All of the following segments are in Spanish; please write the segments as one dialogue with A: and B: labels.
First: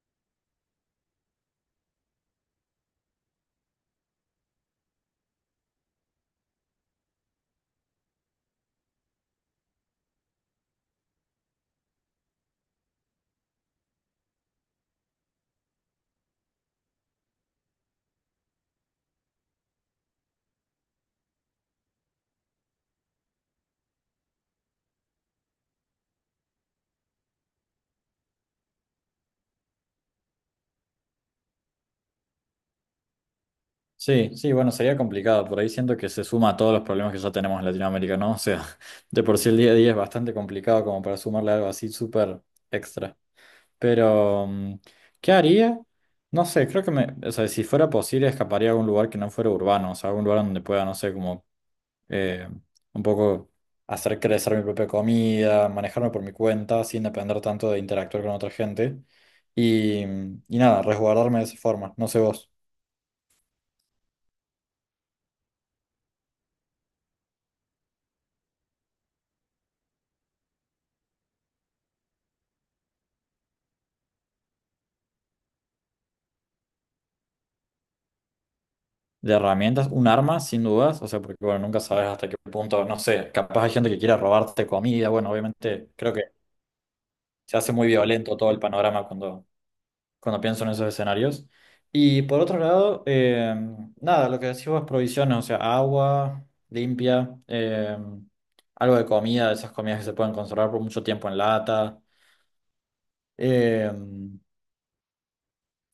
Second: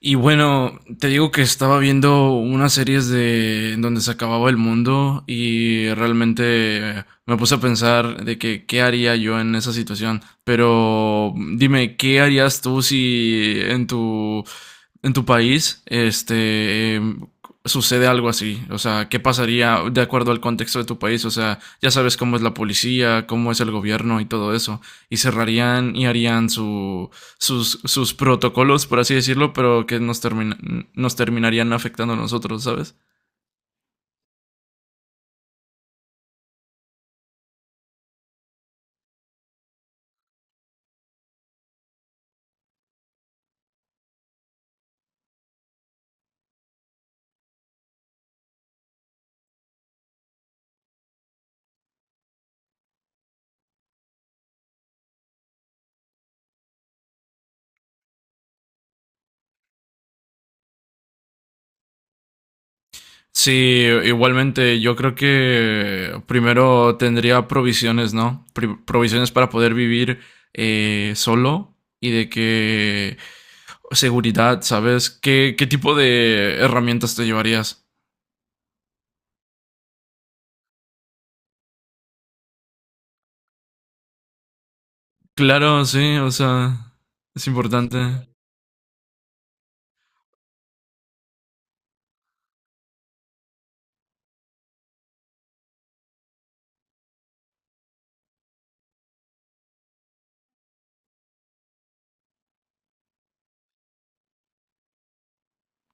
A: Y bueno, te digo que estaba viendo unas series de en donde se acababa el mundo y realmente me puse a pensar de que qué haría yo en esa situación. Pero dime, ¿qué harías tú si en tu país, sucede algo así? O sea, ¿qué pasaría de acuerdo al contexto de tu país? O sea, ya sabes cómo es la policía, cómo es el gobierno y todo eso. Y cerrarían y harían su, sus, sus protocolos, por así decirlo, pero que nos, termina, nos terminarían afectando a nosotros, ¿sabes?
B: Sí, sí, bueno, sería complicado. Por ahí siento que se suma a todos los problemas que ya tenemos en Latinoamérica, ¿no? O sea, de por sí el día a día es bastante complicado como para sumarle algo así súper extra. Pero, mm, ¿qué haría? No sé, creo que me, o sea, si fuera posible, escaparía a algún lugar que no fuera urbano, o sea, algún lugar donde pueda, no sé, como eh, un poco hacer crecer mi propia comida, manejarme por mi cuenta, sin depender tanto de interactuar con otra gente. Y nada, resguardarme de esa forma. No sé vos.
A: Sí, igualmente, yo creo que primero tendría provisiones, ¿no? Pri- provisiones para poder vivir solo y de que seguridad, ¿sabes? ¿Qué, qué tipo de herramientas te llevarías?
B: De herramientas, un arma, sin dudas, o sea, porque bueno, nunca sabes hasta qué punto, no sé, capaz hay gente que quiera robarte comida, bueno,
A: Claro,
B: obviamente creo
A: sí,
B: que
A: o sea, es
B: se hace muy
A: importante.
B: violento todo el panorama cuando, cuando pienso en esos escenarios. Y por otro lado, nada, lo que decimos es provisiones, o sea, agua limpia, algo de comida, de esas comidas que se pueden conservar por mucho tiempo en lata. eh,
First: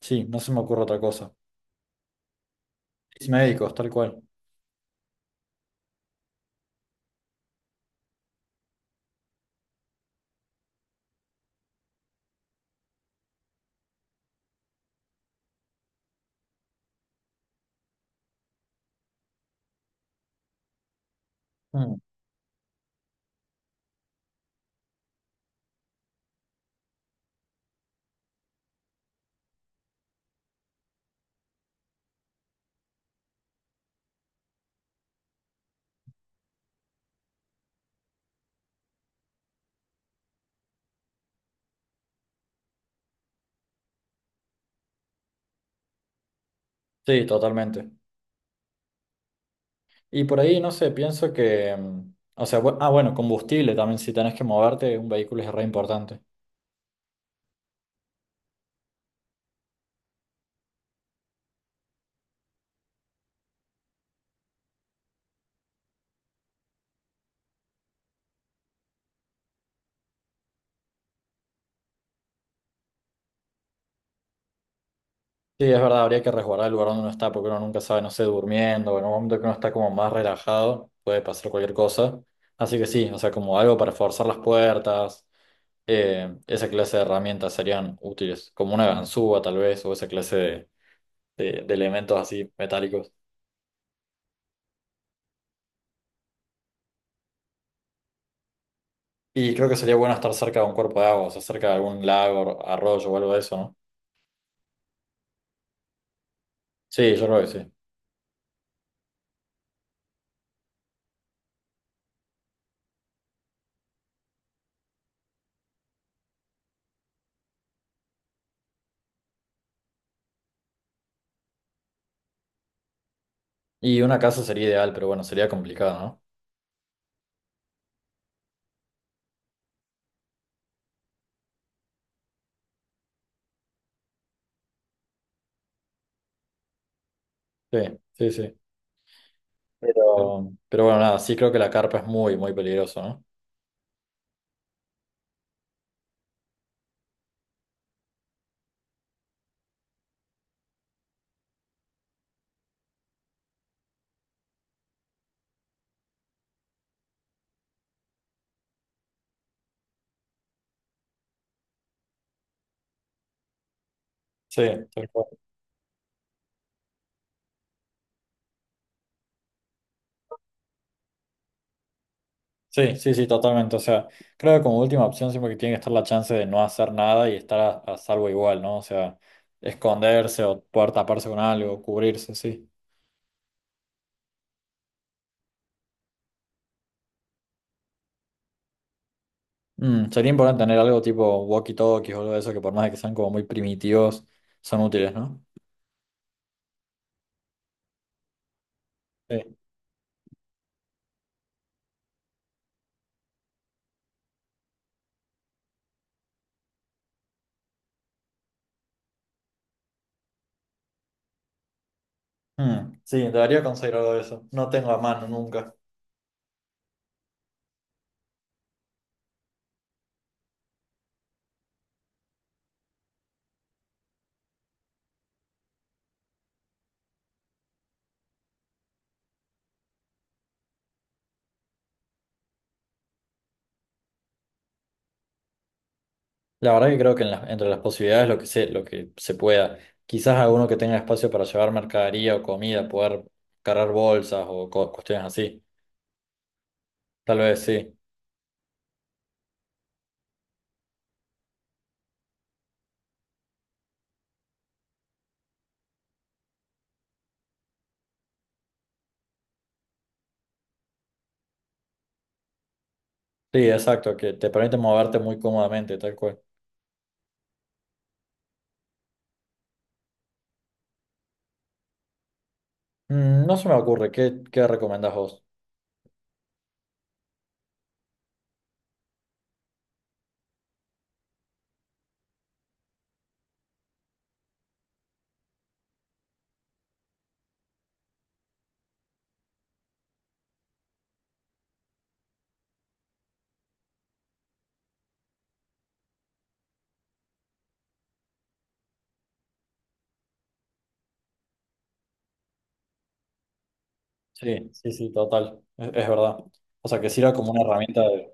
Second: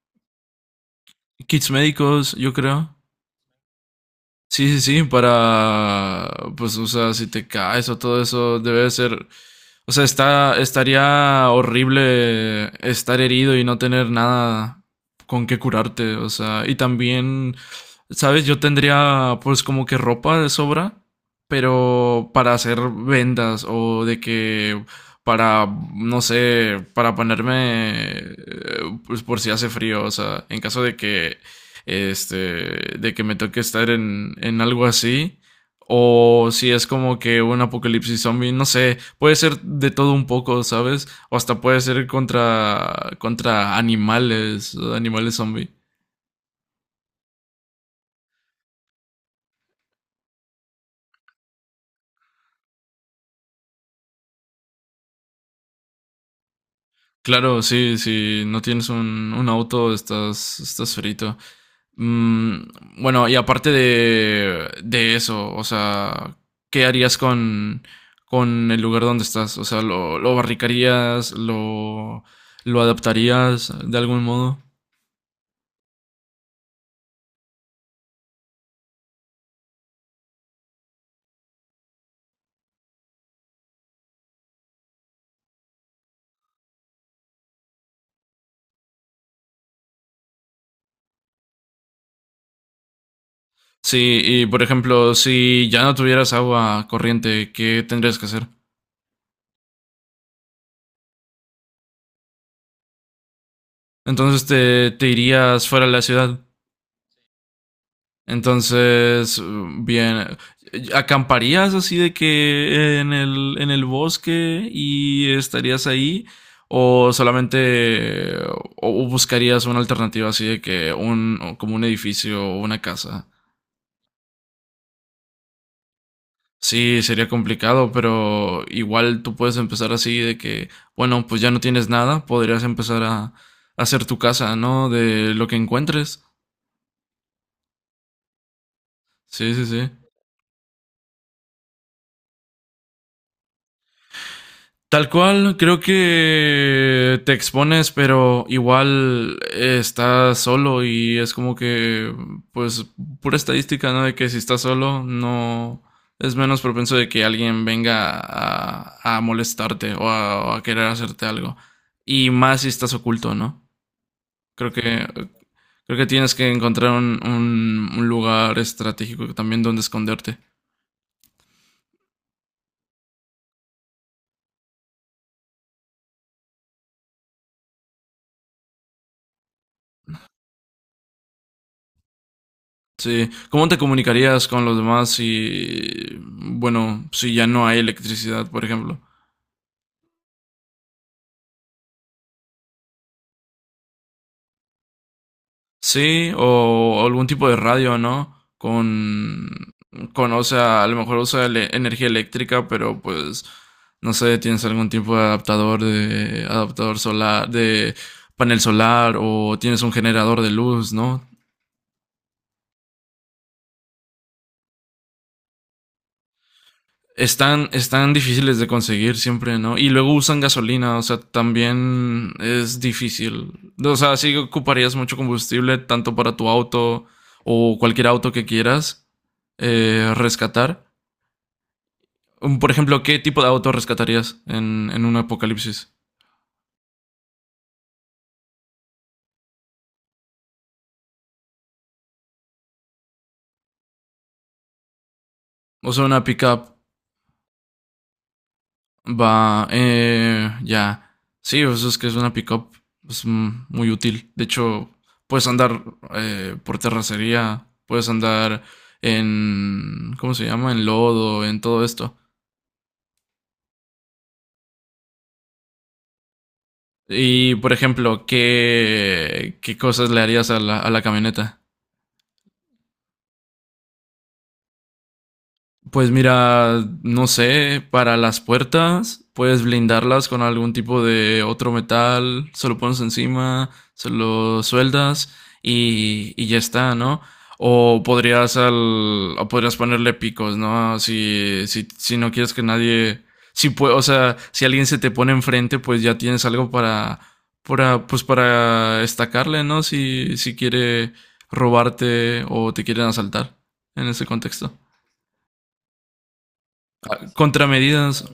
B: sí, no se me ocurre otra cosa.
A: Kits médicos, yo creo.
B: Y médicos, tal cual.
A: Sí, sí, sí, para, pues, o sea, si te caes o todo eso, debe de ser, o sea, está, estaría horrible estar herido y no tener nada con qué curarte, o sea, y también, ¿sabes? Yo tendría, pues, como que ropa de sobra,
B: Mm,
A: pero para hacer vendas o de que, para, no sé, para ponerme, pues, por si hace frío, o sea, en caso de que de que me toque estar en algo así. O si es como que un apocalipsis zombie, no sé, puede ser de todo un poco, ¿sabes? O hasta puede ser contra, contra animales, animales zombie.
B: sí, totalmente. Y por ahí, no sé, pienso que, mm, o sea, bueno, combustible también, si tenés que moverte, un vehículo es re importante.
A: Claro, sí, si no tienes un auto, estás, estás frito. Mm, bueno, y aparte de eso, o sea, ¿qué harías con el lugar donde estás? O sea, lo barricarías? Lo adaptarías de algún modo?
B: Sí, es verdad, habría que resguardar el lugar donde uno está, porque uno nunca sabe, no sé, durmiendo, o en un momento que uno está como más relajado, puede pasar cualquier cosa. Así que sí, o sea, como algo para forzar las puertas, esa clase de herramientas serían útiles, como una ganzúa tal vez, o esa clase de, de elementos así metálicos.
A: Sí, y por ejemplo, si ya no tuvieras agua corriente, ¿qué tendrías que hacer?
B: Y creo que sería bueno estar cerca de un cuerpo de agua, o sea, cerca de algún lago, arroyo o algo de eso, ¿no?
A: Entonces te irías fuera de la ciudad.
B: Sí, yo creo que sí.
A: Entonces, bien, ¿acamparías así de que en el bosque y estarías ahí? ¿O solamente o buscarías una alternativa así de que un, como un edificio o una casa?
B: Y una casa sería ideal, pero bueno, sería complicado, ¿no?
A: Sí, sería complicado, pero igual tú puedes empezar así de que, bueno, pues ya no tienes nada, podrías empezar a hacer tu casa, ¿no? De lo que encuentres.
B: Sí, sí, sí.
A: Sí, sí, sí.
B: Pero, bueno, nada, sí creo que la carpa es muy, muy peligroso, ¿no?
A: Tal cual, creo que te expones, pero igual estás solo y es como que, pues, pura estadística, ¿no? De que si estás solo, no es menos propenso de que alguien venga a molestarte o a querer hacerte algo. Y más si estás oculto, ¿no?
B: Sí,
A: Creo que,
B: tal cual.
A: creo que tienes que encontrar un, un lugar estratégico también donde esconderte.
B: Sí, sí, sí, totalmente. O sea, creo que como última opción siempre que tiene que estar la chance de no hacer nada y estar a salvo igual, ¿no? O sea, esconderse o poder taparse con algo, cubrirse, sí.
A: Sí, ¿cómo te comunicarías con los demás si, bueno, si ya no hay electricidad, por ejemplo?
B: Mm, sería importante tener algo tipo walkie-talkies o algo de eso que por más de que sean como muy primitivos, son útiles, ¿no?
A: Sí, o algún tipo de radio, ¿no?
B: Sí.
A: Con, o sea, a lo mejor usa energía eléctrica, pero pues, no sé, tienes algún tipo de adaptador solar, de panel solar, o tienes un generador de luz, ¿no?
B: Mm, sí, debería conseguir algo de eso. No tengo a mano nunca.
A: Están, están difíciles de conseguir siempre, ¿no? Y luego usan gasolina, o sea, también es difícil. O sea, sí ocuparías mucho combustible, tanto para tu auto o cualquier auto que quieras rescatar. Por ejemplo, ¿qué tipo de auto rescatarías en un apocalipsis?
B: La verdad que creo que en entre las posibilidades lo que se pueda. Quizás alguno que tenga espacio para llevar mercadería o comida, poder cargar bolsas o cuestiones así.
A: O sea, una pickup.
B: Tal vez sí.
A: Va, ya. Sí, pues es que es una pickup pues, muy útil. De hecho, puedes andar por terracería, puedes andar en, ¿cómo se llama? En lodo, en todo esto.
B: Sí, exacto, que te permite moverte muy cómodamente, tal cual.
A: Y, por ejemplo, ¿qué, qué cosas le harías a la camioneta?
B: Mm, no se me ocurre, ¿qué, qué recomendás vos?
A: Pues mira, no sé, para las puertas puedes blindarlas con algún tipo de otro metal, se lo pones encima, se lo sueldas y ya está, ¿no? O podrías al, o podrías ponerle picos, ¿no? Si, si, si no quieres que nadie, o sea, si alguien se te pone enfrente, pues ya tienes algo para, pues para estacarle, ¿no? Si, si quiere robarte o te quieren asaltar en ese
B: Sí,
A: contexto.
B: sí, sí, total. Es verdad. O sea, que sirva como una herramienta
A: Contramedidas.
B: de...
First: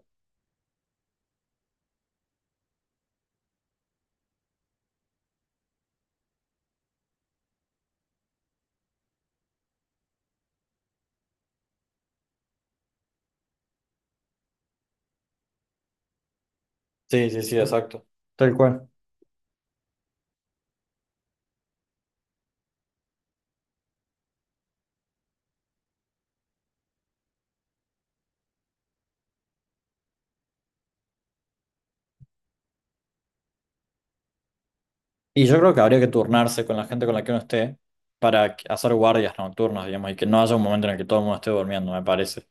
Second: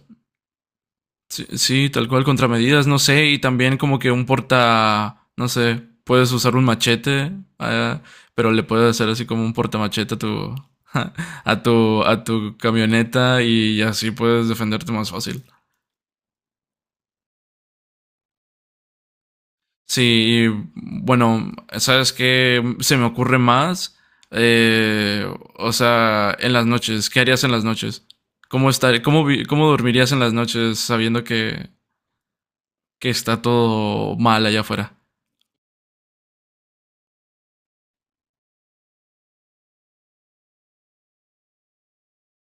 A: Sí, sí, tal cual, contramedidas, no sé, y también como que un porta, no sé, puedes usar un machete, eh, pero le puedes hacer así como un portamachete a tu, a tu camioneta y así puedes defenderte más fácil.
B: Sí, sí, sí, exacto. Tal cual.
A: Sí, y, bueno, sabes qué se me ocurre más. Eh, o sea, en las noches, ¿qué harías en las noches? ¿Cómo estar, cómo, cómo dormirías en las noches sabiendo que está todo mal allá afuera?
B: Y yo creo que habría que turnarse con la gente con la que uno esté para hacer guardias nocturnas, digamos, y que no haya un momento en el que todo el mundo esté durmiendo, me parece.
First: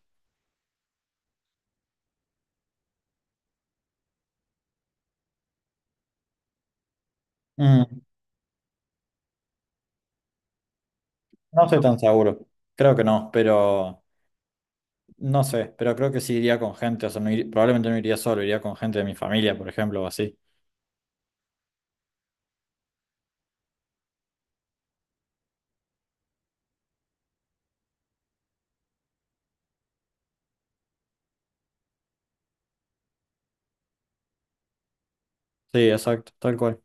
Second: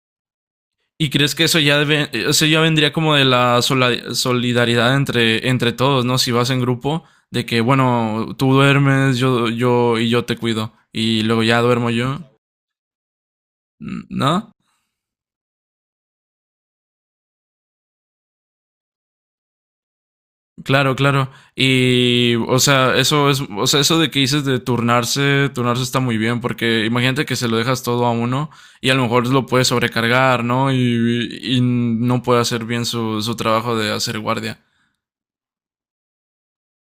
A: ¿Y crees que eso ya, eso ya vendría como de la solidaridad entre, entre todos, ¿no? Si vas en grupo, de que,
B: Mm.
A: bueno, tú duermes, yo y yo te cuido, y luego ya
B: No estoy
A: duermo
B: tan
A: yo,
B: seguro. Creo que no, pero
A: ¿no?
B: no sé, pero creo que sí iría con gente, o sea, probablemente no iría solo, iría con gente de mi familia, por ejemplo, o así.
A: Claro, claro. Y, o sea, eso es, o sea, eso de que dices de turnarse, turnarse está muy bien, porque imagínate que se lo dejas todo a uno y a lo mejor lo puede sobrecargar, ¿no? Y no puede hacer bien su, su trabajo de hacer guardia.
B: Sí, exacto, tal cual.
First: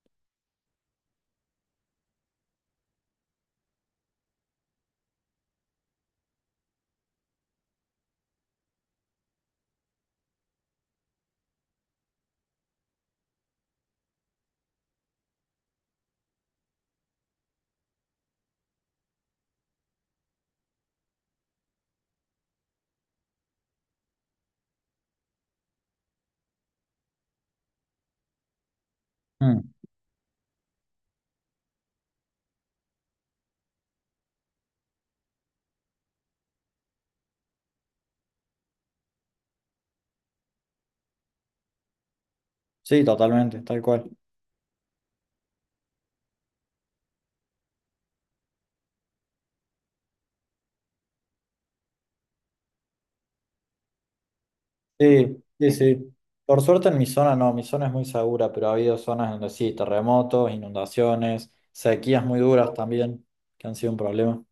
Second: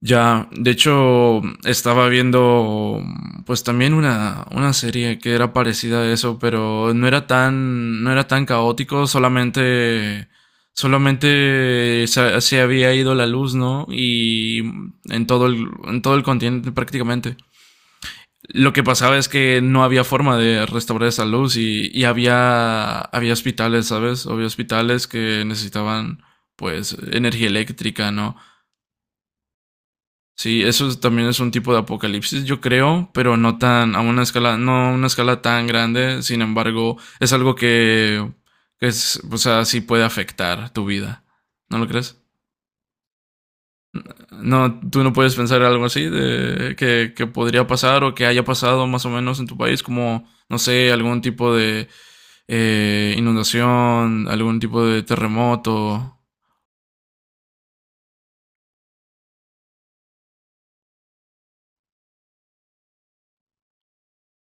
A: Ya, de hecho, estaba viendo pues también una serie que era parecida a eso, pero no era tan, no era tan caótico, solamente, solamente se, se había ido la luz, ¿no? Y en todo el continente prácticamente. Lo que pasaba es que no había forma de restaurar esa luz y había, había hospitales, ¿sabes? Había hospitales que necesitaban pues energía eléctrica, ¿no?
B: Mm.
A: Sí, eso es- también es un tipo de apocalipsis, yo creo, pero no tan, a una escala, no a una escala tan grande. Sin embargo, es algo que es, o sea, sí puede afectar tu vida. ¿No lo crees?
B: Sí, totalmente, tal cual.
A: No, tú no puedes pensar algo así de que podría pasar o que haya pasado más o menos en tu país, como, no sé, algún tipo de inundación, algún tipo de
B: Sí, sí, sí.
A: terremoto.
B: Por suerte en mi zona no, mi zona es muy segura, pero ha habido zonas donde sí, terremotos, inundaciones, sequías muy duras también, que han sido un problema.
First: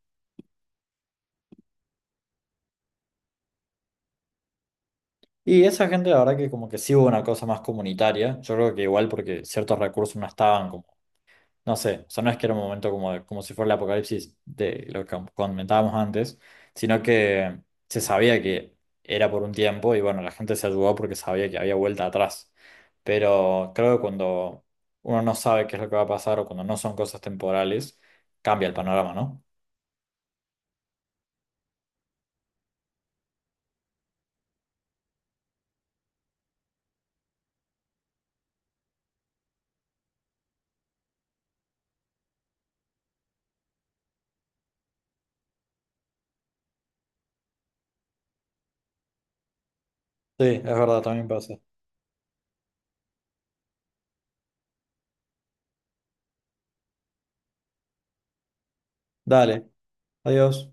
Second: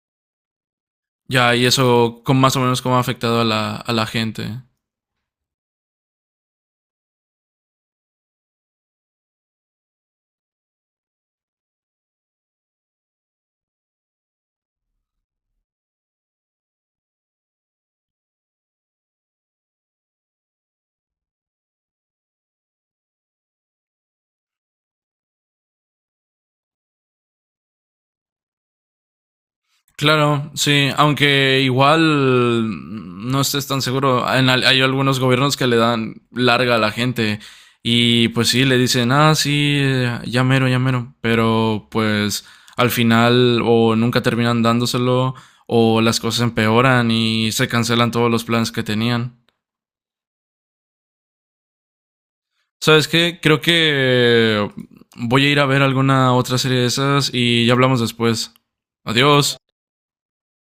A: Ya, y eso con más o menos cómo ha afectado a la gente.
B: Y esa gente, la verdad que como que sí hubo una cosa más comunitaria, yo creo que igual porque ciertos recursos no estaban como. No sé, o sea, no es que era un momento como, como si fuera el apocalipsis de lo que comentábamos antes, sino que se sabía que era por un tiempo y bueno, la gente se ayudó porque sabía que había vuelta atrás. Pero creo que cuando uno no sabe qué es lo que va a pasar o cuando no son cosas temporales, cambia el panorama, ¿no?
A: Claro, sí, aunque igual no estés tan seguro. Hay algunos gobiernos que le dan larga a la gente y pues sí, le dicen, ah, sí, ya mero, pero pues al final o nunca terminan dándoselo o las cosas empeoran y se cancelan todos los planes que tenían.
B: Sí, es verdad, también pasa.
A: ¿Sabes qué? Creo que voy a ir a ver alguna otra serie de esas y ya hablamos después. Adiós.
B: Dale, adiós.